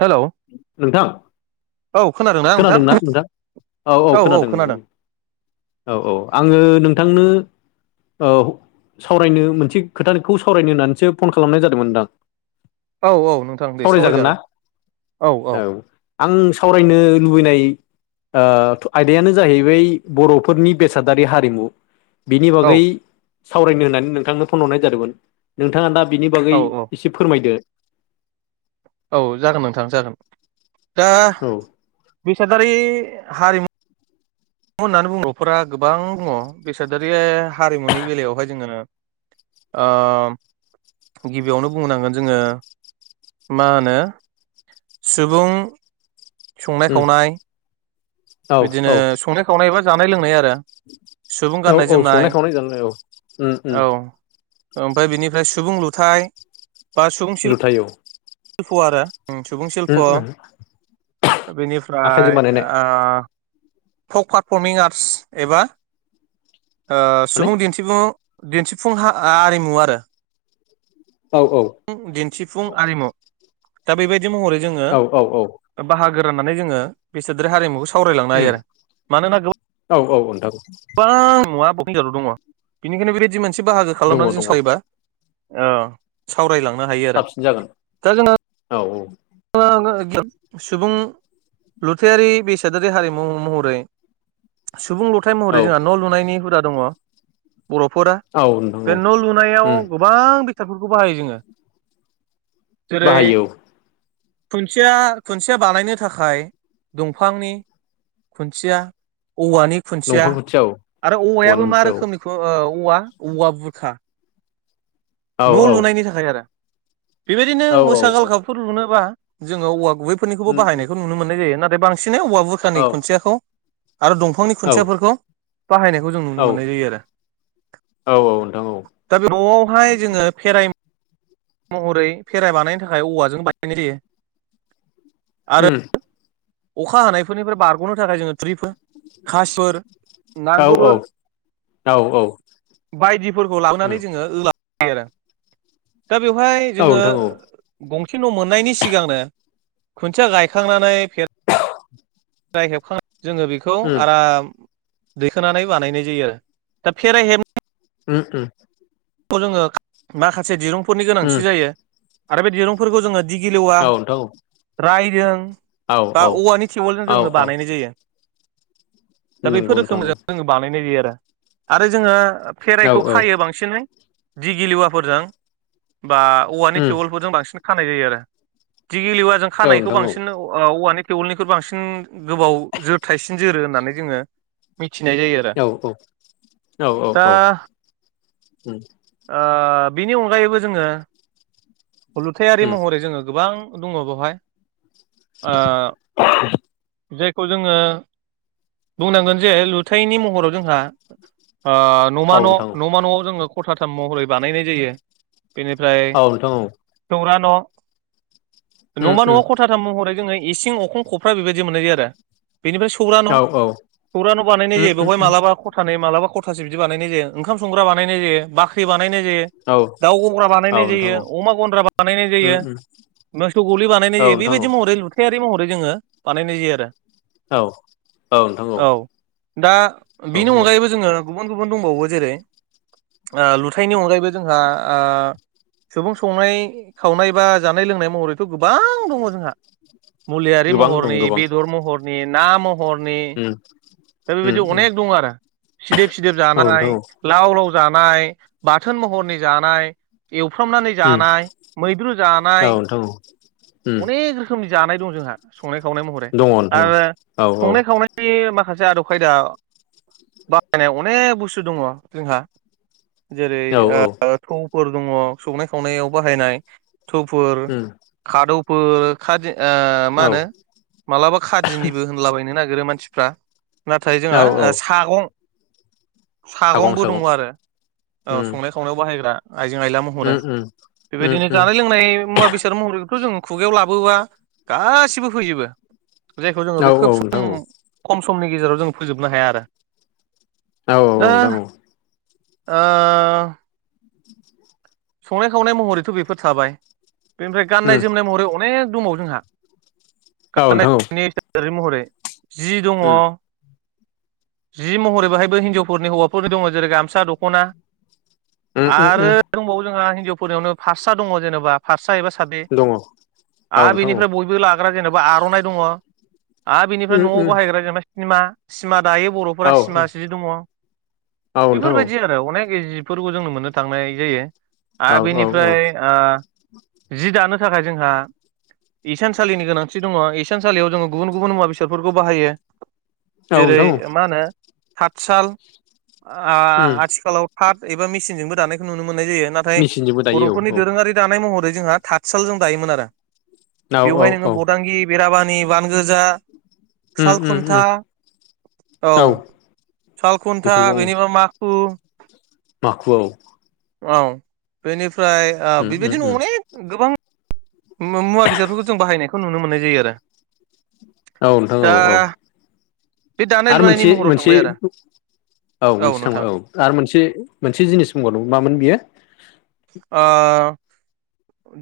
Hello नोंथां औ खोनादों ना नोंथां औ औ खोनादों औ औ आङो नोंथांनो औ सावरायनो मोनसे खोथाखौ सावरायनो होननानैसो फन खालामनाय जादोंमोन नोंथां औ औ नोंथां दे सावरायजागोन औ औ आं सावरायनो लुबैनाय ओआयदायानो जाहैबाय बर'फोरनि बेसादारि हारिमु बिनि औ बागै सावरायनो होननानै नोंथांनो फन हरनाय जादोंमोन नोंथाङा दा बिनि औ बागै औ एसे फोरमायदो औ जागोन नोंथाङा जागोन दा औ बेसादारि हारिमु होननानै बुङो‌ न'खरफोरा गोबां दङ बेसादारि हारिमुनि बेलायावहाय जोङो ओ गिबियावनो बुंनांगोन जोङो मा होनो सुबुं संनाय उम खावनाय औ बिदिनो औ संनाय खावनाय बा जानाय लोंनाय आरो सुबुं औ गाननाय औ जोमनाय संनाय खावनाय जानाय औ उम उम औ ओमफ्राय बिनिफ्राय सुबुं लुथाइ बा सुबुं थाय औ शिल्प' आरो सुबुं शिल्प' उम उम आखाइजों बेनिफ्राय बानायनाय ओ फक पारफर्मिं आर्टस एबा माने सुबुं ओ दिनथि सुबुं दिनथिफुं हा आरिमु आरो औ औ दिनथिफुं आरिमु दा बेबायदि महरै जोङो औ औ औ बाहागो राननानै जोङो बिसादारि हारिमुखौ सावरायलांनो उम हायो आरो मानोना गोबां औ औ नोंथां गोबां मुवा दङ बेनिखायनो बेबायदि मोनसे बाहागो दङ खालामनानै दङ जों सावरायोबा अ सावरायलां साबसिन जागोन औ औ सुबुं लुथायारि बेसादारि हारिमु महरै सुबुं लुथाय औ महरै जोंहा न' लुनायनि हुदा दङ बर'फोरा औ नोंथां औ बे न' लुनायाव उम गोबां बेसादफोरखौ बाहायो जोङो जेरै बाहायो औ खुन्थिया खुन्थिया बानायनो थाखाय दंफांनि खुन्थिया औवानि खुन्थिया दंफां गुथिया औ आरो औवानि औवायाबो मा गुथिया औ रोखोमनि औवा औवा बुरखा न' औ लुनायनि थाखाय आरो बेबायदिनो औ औ मोसा औ गालखाबफोर लुनोबा जोङो औवा गुबै फोरनिखौबो उम बाहायनायखौ नुनो मोननाय जायो नाथाय बांसिनै औवा औ बुरखानि खुनथियाखौ आरो दंफांनि औ खुन्थियाफोरखौ बाहायनायखौ जों नुनो औ मोननाय जायो आरो औ औ नोंथां औ दा बे न'आवहाय फेराय महरै भेराइ बानायनो थाखाय औवाजों बानायनाय जायो आरो उम अखा हानायफोरनिफ्राय बारग'नो थाखाय जोङो थुरिफोर औ [unintelligible] औ औ बायदिफोरखौ उम लाबोनानै जोङो लायो आरो दा बेवहाय औ जोङो नोंथां औ गंसे न' मोननायनि सिगांनो खुन्थिया गायखांनानै फे फेराइ हेबखांनानै जोङो बेखौ उम आराम दैखांनानै बानायनाय जायो आरो दा फेराइ हेब उ उ खौ जोङो माखासे दिरुंफोरनि उम गोनांथि जायो आरो बे दिरुंफोरखौ जोङो दिगि लेवा औ नोंथां रायदों औ बा औ औवानि थेवोलजों औ जोङो औ बानायनाय जायो दा बेफोर नंगौ नोंथां रोखोमजों जोङो बानायनाय जायो आरो आरो जोङो औ फेराइखौ औ खायो बांसिनै दिगि लेवाफोरजों बा औवानि उम थेवोलफोरजों बांसिन खानाय जायो आरो दिगिलेवा जों औ खानायखौ नोंथां औ बांसिन औवानि थेवोलनिखौ बांसिन गोबाव जोरथाइसिन जोरो होननानै जोङो मिथिनाय जायो आरो औ दा उ बिनि अनगायैबो जोङो हलुथायारि उम महरै जोङो गोबां दङ बेवहाय जायखौ जोङो बुंनांगोन जे लुथायनि महराव जोंहा न'मा औ न' नोंथां न'मा न'आव जोङो खथाथाम महरै बानायनाय जायो बेनिफ्राय औ नोंथां औ सौरा न' उम न'मा उम न'आव खथा थाम महरै जोङो इसिं अखं खफ्रा बेबायदि मोननाय जायो आरो बेनिफ्राय सौरा औ न' सौर्रा न' बानायनाय उम जायो उम बेवहाय उम मालाबा सानै मालाबा खथासे बिदि बानायनाय जायो ओंखाम संग्रा बानायनाय जायो ख्रि बानायनाय जायो औ दाउ गंग्रा बानायनाय औ नोंथां जायो औ अमा गन्द्रा बानायनाय उम जायो उम मोसौ गलि बानायनाय औ जायो नोंथां औ बेबायदि महरै लुथायारि महरै जोङो बानायनाय जायो आरो औ औ नोंथां औ दा औ बिनि औ अनगायैबो जोंङो गुबुन गुबुन दंबावो जेरै लुथाइनि अनगायैबो जोंहा सुबुं संनाय खावनाय बा जानाय लोंनाय महरैथ' गोबां दङ जोंहा मुलियारि गोबां महरनि दं गोबां बेदर महरनि ना महरनि [inaudible] दा बेबायदि उम अनेक दं आरो सिदोब सिदोब औ नोंथां जानाय औ लाव लाव जानाय बाथोन महरनि जानाय एवफ्रामनानै उम जानाय मैद्रु औ जानाय नोंथां औ उम अनेख रो खोमनि जानाय दं जोंहा संनाय खावनाय महरै दङ नोंथां आरो औ औ संनाय खावनाय नि माखासे आदब खायदा बाहायनाय अनेक बुस्थु दङ जोंहा। जेरै औ औ ओ थौफोर दङ संनाय खावनायाव बाहायनाय थौफोर उम खादौफोर खादि ओ मा औ होनो मालाबा खादिनिबो होनलाबायनो नागिरो मानसिफ्रा। नाथाय औ जोंहा औ सागं सागं सागंबो दङ सागं आरो औ उम संनाय खावनायाव बाहायग्रा आइजें आइला महरै उम उम उम बेबायदिनो उम जानाय लोंनाय मुवा बेसाद महरै जों खुगायाव लाबोबा गासिबो फैजोबो जायखौ जोङो औ बे औ खोब सम नोंथां औ खम समनि गेजेराव जों फोजोबनो हाया आरो औ औ दा नोंथां औ ओ [inaudible] संनाय खावनाय महरैथ' बेफोर थाबाय बेनिफ्राय उम गाननाय जोमनाय महरै अनेख दंबावो जोंहा औ नोंथां औ जेरै महरै जि दङ। उम जि महरै बोहायबो हिनजावफोरनि हौवाफोरनि दङ जेरै गामसा दखना उम उम आरो उम दंबावो जोंहा हिनजावफोरनियावनो फारसा दङ जेनबा फारसा एबा फालि दङ औ आरो नोंथां औ बेनिफ्राय बयबो ला ग्रा जेनबा आर'नाइ दङ आरो बिनिफ्राय उम न'वाव उम बाहायग्रा जेनेबा सिमा सिमा दायो बर' बर'फोरा औ सिमा जि दङ। औ नोंथां औ बेफोरबायदि आरो अनेक जिफोरखौ जोंनो मोननो थांनाय जायो। औ आरो औ बिनिफ्राय ओ जि दानो थाखाय जोंहा इसानसालिनि गोनांथि दङ इसानसालियाव जोङो गुबुन गुबुन मुवा बेसादफोरखौ बाहायो। औ जेरै नोंथां औ मा होनो थतसाल ओ उम आथिखालाव पाट एबा मेसिनजोंबो दानायखौ नुनो मोननाय जायो नाथाय मेचिनजोंबो दायो बर'फोरनि औ दोरोङारि दानाय महरै जोहा थातसाल दायोमोन आरो औ औ बेयावहाय नोङो औ औ बदांगि। बेराबानि बान गोजा उम साल उम उम खुन्था औ सालखुन्था बेनिफ्राय माखु माखुवाव औ बेनिफ्राय ओ उम उम बेबायदिनो उम अनेक गोबां मुवा बेसादफोरखौ जों बाहायनायखौ नुनो मोननाय जायो आरोऋ औ नोंथां औ औ। बे दानाय आरो लुनायनि मोनसे महराव मोनसे थांबाय आरो औ मोनसे थांबाय औ आरो मोनसे मोनसे जिनिस बुंगावदोंमोन मामोन बियो ओ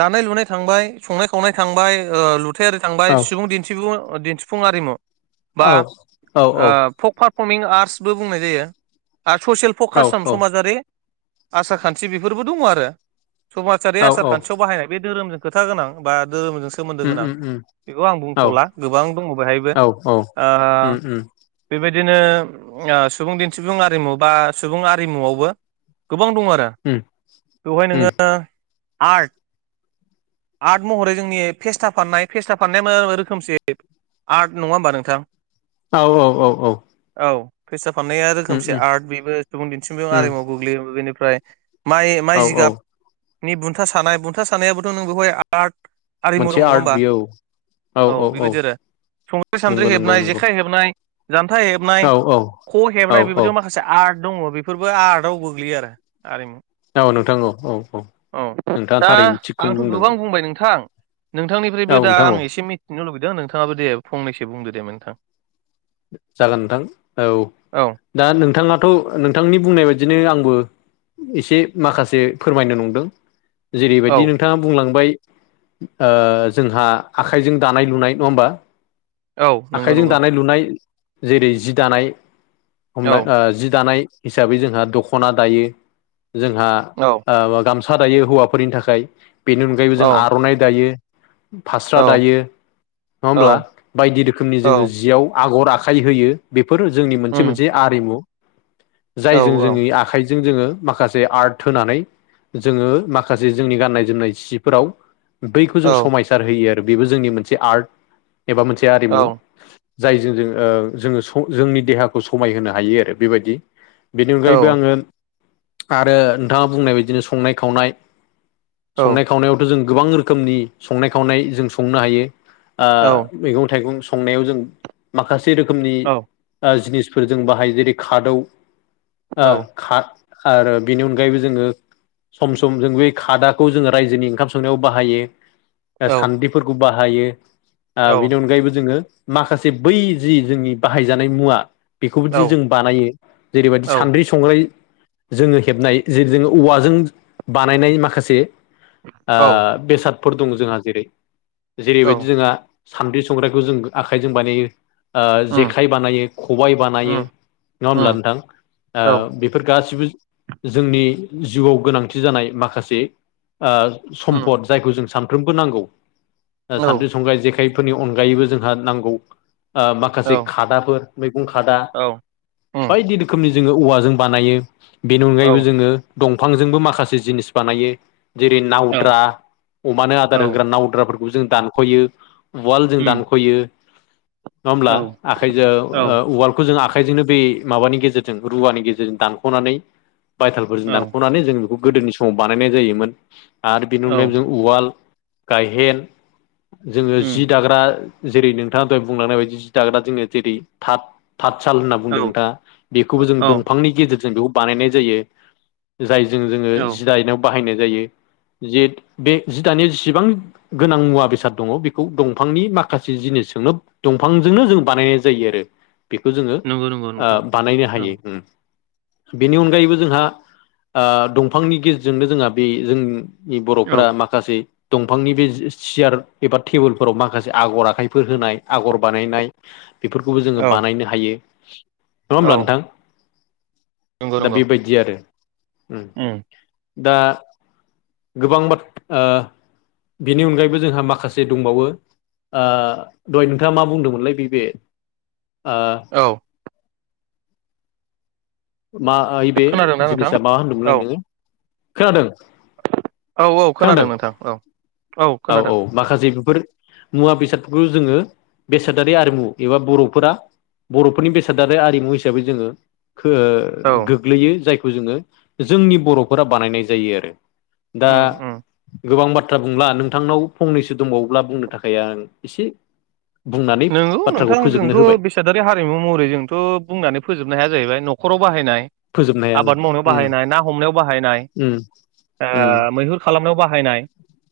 दानाय लुनाय थांबाय संनाय खावनाय थांबाय ओ लुथेर थांबाय औ सुबुं दिन्थिफु दिन्थिफुं आरिमु बा औ औ ओ पारफर्मिं आर्टसबो बुंनाय जायो आरो ससियेल औ फकास सम समाजारि आसार खान्थि बेफोरबो दङ आरो समाजारि औ आसार औ खान्थियाव बाहायनाय बे धोरोमजों खोथा गोनां बा धोरोमजों सोमोन्दो उम गोनां उम उम बेखौ आं औ बुंथ'ला गोबां दङ बेहायबो औ औ ओ उम उम बेबायदिनो सुबुं दिन्थिफुं आरिमु बा सुबुं आरिमुआवबो गोबां दं आरो। उम बेवहाय नोङो आर्ट आर्ट महरै जोंनि फेस्ता फाननाय फेस्ताननाया मो रोखोमसे आर्ट नङा ओमबा नोंथां? औ औ औ औ औ फैसा फाननाया उम रोखोमसे उम आर्ट बेबो सुबुं दिन्थिबो उम आरिमाव गोग्लैयो बेनिफ्राय। माइ औ माइ औ जिगाबनि बुन्था सानाय बुन्था सानायाबोथ' नोंगौहाय आर्ट आरिमु दं मोनसे नङा आर्ट होमबा बियो औ। औ बेबायदि आरो संद्रि नंगौ सानद्रि नंगौ हेबनाय नंगौ जेखाइ हेबनाय जान्था हेबनाय औ औौ ख औ हेबनाय औ बेबदियाव माखासे आर्ट दंङो बेफोरबो आर्टआव गोग्लैयो आरो आरिमु औ नोंथां औ औ औ औ नोंथाङा दा थारैनो आंथ' थिगखौनो बुंदों गोबां बुंबाय नोंथां नोंथांनिफ्रायबो औ दा नोंथां औ आं एसे मिथि थथिनो लुबैदों नोंथांङाबो दे फंनैसो बुंदो दे नोंथां जागोन नोंथां औ औ दा नोंथांङाथ' नोंथांनि बुंनाय बायदिनो आंबो एसे माखासे फोरमायनो नंदों औ जेरैबायदि नोंथांङा बुंलांबाय जोंहा आखाइजों दानाय लुनाय नङा होमबा औ नंगौ आखाइजों नंगौ दानाय लुनाय जेरै जि दानाय औ हमनाय जि दानाय हिसाबै जोंहा दखना दायो जोंहा औ गामसा फसा दायो हौवाफोरनि थाखाय बेनि अनगायैबो औ जों आर'नाइ दायो। फास्रा औ दायो नंङा औ होमब्ला बायदि रोखनि जोंङो औ जियाव आगर आखाइ होयो बेफोरो जोंनि मोनसे उम मोनसे आरिमु औ जायजों जोंनि आखाइजों जोंङो माखासे आर्ट होनानै जोंङो माखासे जोंनि गाननाय जोमनाय सिफोराव बैखौ जों औ समायसार होयो आरो बेबो जोंनि मोनसे आर्ट एबा मोनसे औ आरिमु जायजों जों जोंङो जोंनि देहाखौ समायहोनो हायो आरो बेबायदि बेनि अनगायैबो आंङो आरो नोंथांङा बुंनाय बायदिनो संनाय खावनाय औ संनाय खावनायावथ' जों गोबां रोखोमनि संनाय खावनाय जों संनो हायो औ मैगं थाइगं संनायाव जों माखासे रोखोमनि औ जिनिस फोर जों बाहायो जेरै खादौ औ आरो बेनि अनगायैबो जोंङो सम सम जों बे खादाखौ जोङो रायजोनि ओंखाम संनायाव बाहायो औ सान्द्रिफोरखौ बाहायो औ बिनि अनगायैबो जोंङो माखासे बै जि जोंनि बाहायजानाय मुवा बेखौदि औ जों बानायो जेरैबायदि औ सानद्रि संग्राइ जोंङो हेबनाय जेरै जोंङो औवाजों बानायनाय माखासे औ बेसादफोर दं जोंहा जेरै जेरैबायदि औ जोंहा सान्द्रि संग्रायखौ जों आखाइजों बानायो उम जेखाइ बानायो खबाइ बानायो उम नंङा होमब्ला उम नोंथां औ ओ बेफोर गासिबो जोंनि जिउआव गोनांथि जानाय माखासे उम सम्पद जायखौ जों सानफ्रोमबो नांगौ औ संगाइ जेखायफोरनि अनगायैबो जोंहा नांगौ औ माखासे खादाफोर मैगं खादा औ उम बायदि रोखोमनि जोंङो औवाजों बानायो बेनि अनगायैबो औ जोंङो दंफांजोंबो माखासे जिनिस बानायो जेरै औ नावद्रा अमानो आदार होग्रा नावद्राफोरखौबो जों दानख'यो उवाल जों उम दानख'यो नंङा औ होमब्ला आखाइजों औ उवाल बे खौ जों आखाइजोंनो बे माबानि गेजेरजों रुवानि गेजेरजों दानख'नानै बायथालफोरजों औ दानख'नानै जों बेखौ गोदोनि समाव बानायनाय जायोमोन आरो बेनि अनगायबो जों उवाल गायहेन जोङो उम जि दाग्रा जेरै नों नोंथांनि थाखाय बुंलांनाय बायदि जि दाग्रा जोंङो जेरै थाट तासाल होनना औ बुंदों नोंथा बेखौबो जों औ दंफांनि गेजेरजों बेखौ बानायनाय जायो। जायजों जोङो जि दायनाव बाहायनाय जायो जे बे जि दानिाव जेसेबां गोनां मुवा बेसाद दंङो बेखौ दंफांनि माखासे जिनिस जोंनो दंफांजोंनो जों बानायनाय जायो आरो बेखौ जोंङो नंगौ नंगौ नोंथां बानायनो औ हायो। बेनि अनगायैबो जोंहा दंफांनि गेजेरजोंनो जोंहा बे जों औ बर'फोरा माखासे दंफांनि बे सियार एबा टेबोल फोराव माखासे आगर आखाइ फोर होनाय आगर बानायनाय बेफोरखौबो औ जोङो बानायनो हायो। नंङा औ होमब्ला नोंथां दा बेबायदि आरो ओम दा गोबां बाथ्रा ओ बिनि अनगायैबो जोंहा माखासे दंबावो ओ दहाय नोंथाङा मा बुंदोंमोनलाय बैबे ओ औ [unintelligible] बे खोनादोंना नोंथां जिनिसा मा औ होनदोंमोनलायदोंनो खोनादों? औ औ खोनादों नोंथां औ औ औ औ खोनादों। माखासे बेफोर मुवा-बेसादफोरखौ जोङो बेसादारि आरिमु एबा बर'फोरा बर'फोरनि बेसाद आरो आरिमु हिसाबै जोङो खो औ गोग्लैयो जायखौ जोङो जोंनि बर'फोरा बानायनाय जायो आरो। दा उम उम गोबां बाथ्रा बुंला नोंथांनाव फंनैसो दंबावोब्ला बुंनो थाखाय आं एसे बुंनानै नोंगौ बाथ्राखौ नोंथां फोजोबनो जोंथ' बेसे होबाय बेसादारि हारिमु महरै जोंथ' बुंनानै फोजोबनो हाया जाहैबाय न'खराव बाहायनाय फोजोबनो हाया आं आबाद मावनायाव उम बाहायनाय ना हमनायाव बाहायनाय उम उम ओ मैहुर खालामनायाव बाहायनाय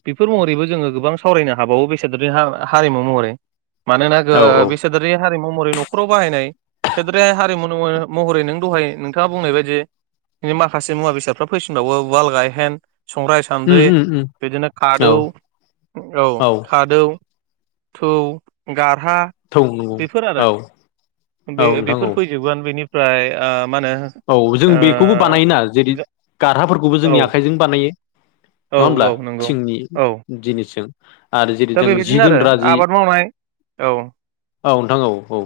बेफोर महरैबो जोङो गोबां सावरायनो हाबावो बेसादोरानि हा- हारिमु महरै मानोना गो औ बेसादारि हारिमु महरै न'खराव बाहायनाय सोदारि हारिमु महरै नों दहाय नोंथाङा बुंनाय बायदि बि माखासे मुवा- बेसादफ्रा फैसिनबावो उवाल, गायहेन, संग्राइ, सान्द्रि उम उम उम ओमफ्राय बिदिनो औ खादौ औ खादौ थु गारहा थौ नंगौ बेफोर आरो औ औ बे ओ नोंथां बेफोर औ फैजोबगोन बेनि फ्राय ओ मा होनो औ जों बेखौबो बानायोना जेरै गारहाफोरखौबो ओ औ जोंनि आखाइजों बानायो। औ नङा होमब्ला नंगौ थिंनि औ जिनिसजों आरो जेरै दा जों जि बेबायदिनो आरो दोनग्रा जि आबाद मावनाय औ औ नोंथां औ औ।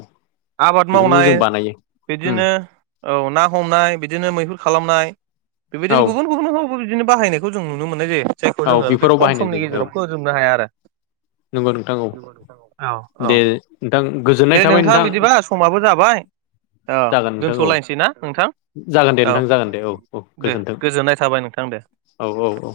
आबाद बेफोरखौ मावनाय जों बानायो उम बिदिनो औ ना हमनाय बिदिनो मैहुर खालामनाय औ बेबायदिनो गुबुन गुबुन न बिदिनो बाहायनायखौ जों नुनो मोननाय जायो जायखौ औ जोङो बे बेफोराव खम बाहायनाय समनि जायो औ गेजेराव फोजोबनो हाया आरो। नंगौ नोंथां औ [unintelligible] औ दे औ। नोंथां गोजोननाय दे थाबाय नोंथां बिदिबा समाबो जाबाय औ जागोन नोंथां औ दोनथ'लायसै ना नोंथां। जागोन दे औ नोंथां जागोन दे औ औ दे गोजोन्थों गोजोननाय थाबाय नोंथां दे। औ औ औ।